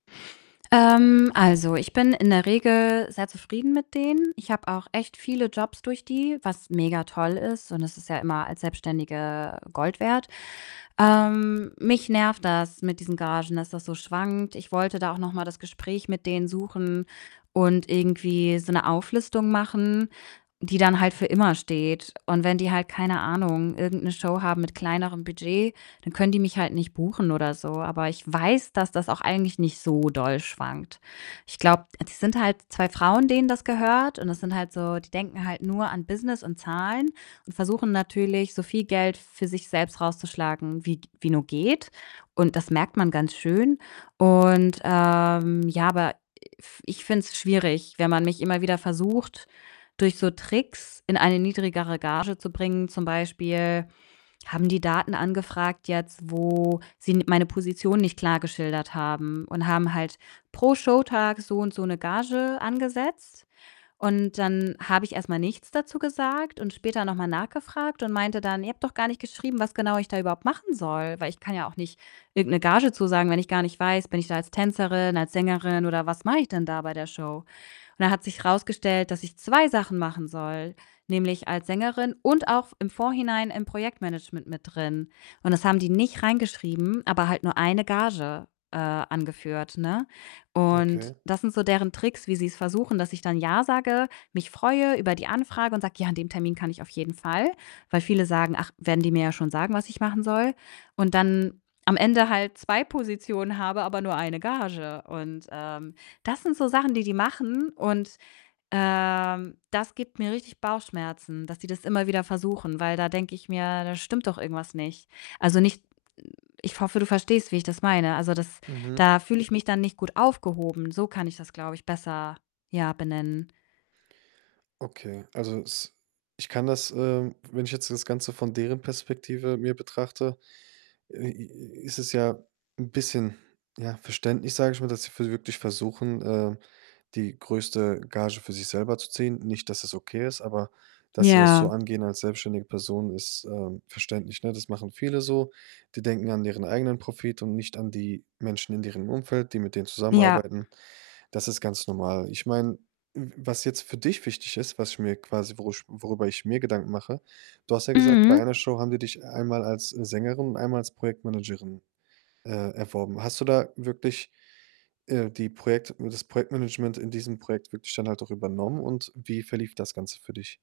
Ähm, also, ich bin in der Regel sehr zufrieden mit denen. Ich habe auch echt viele Jobs durch die, was mega toll ist und das ist ja immer als Selbstständige Gold wert. Ähm, mich nervt das mit diesen Gagen, dass das so schwankt. Ich wollte da auch noch mal das Gespräch mit denen suchen und irgendwie so 'ne Auflistung machen, die dann halt für immer steht. Und wenn die halt, keine Ahnung, irgend 'ne Show haben mit kleinerem Budget, dann können die mich halt nicht buchen oder so. Aber ich weiß, dass das auch eigentlich nicht so doll schwankt. Ich glaube die sind halt 2 Frauen, denen das gehört und das sind halt so die denken halt nur an Business und Zahlen und versuchen natürlich, so viel Geld für sich selbst rauszuschlagen, wie g wie nur geht. Und das merkt man ganz schön. Und, ähm, ja, aber i f ich finde es schwierig, wenn man mich immer wieder versucht, durch so Tricks in eine niedrigere Gage zu bringen. Zum Beispiel haben die Daten angefragt jetzt, wo sie n meine Position nicht klar geschildert haben und haben halt pro Showtag so und so 'ne Gage angesetzt. Und dann habe ich erst mal nichts dazu gesagt und später noch mal nachgefragt und meinte dann: „Ihr habt doch gar nicht geschrieben, was genau ich da überhaupt machen soll.“ Weil ich kann ja auch nicht irgend 'ne Gage zusagen, wenn ich gar nicht weiß, bin ich da als Tänzerin, als Sängerin oder was mache ich denn da bei der Show? Und dann hat sich rausgestellt, dass ich 2 Sachen machen soll, nämlich als Sängerin und auch V im Vorhinein im Projektmanagement mit drin. Und das haben die nicht reingeschrieben, aber halt nur 1 Gage, äh, angeführt, ne? Und Okay. das sind so deren Tricks, wie sie's versuchen, dass ich dann Ja sage, mich freue über die Anfrage und sage: „Ja, an dem Termin kann ich auf jeden Fall.“ Weil viele sagen: „Ach, werden die mir ja schon sagen, was ich machen soll." Und dann am Ende halt 2 Positionen habe, aber nur 1 Gage. Und, ähm, das sind so Sachen, die die machen und, ähm, das gibt mir richtig Bauchschmerzen, dass die das immer wieder versuchen, weil da denke ich mir: „Da stimmt doch irgendwas nicht.“ Also, nicht ich hoffe, du verstehst, wie ich das meine. Also, das Mhm. da fühle ich mich dann nicht gut aufgehoben. So kann ich das, glaube ich, besser, ja, benennen. Okay, also, es ich kann das, ähm wenn ich jetzt das Ganze von deren Perspektive mir betrachte, äh, i i ist es ja 'n bisschen, ja, verständlich, sage ich mal, dass sie v wirklich versuchen, ähm, die größte Gage für sich selber zu ziehen. Nicht, dass es okay ist, aber dass sie das so Ja. angehen als selbstständige Person ist, ähm, verständlich, ne? Das machen viele so. Die denken an deren eigenen Profit und nicht an die Menschen in deren Umfeld, die mit denen Ja. zusammenarbeiten. Das ist ganz normal. Ich meine, w was jetzt für dich wichtig ist, was ich mir quasi worü worüber ich mir Gedanken mache: du hast ja gesagt, bei Mhm. einer Show haben die dich einmal als Sängerin und einmal als Projektmanagerin, äh, erworben. Hast du da wirklich, äh, die Projekt das Projektmanagement in diesem Projekt wirklich dann halt auch übernommen? Und wie verlief das Ganze für dich?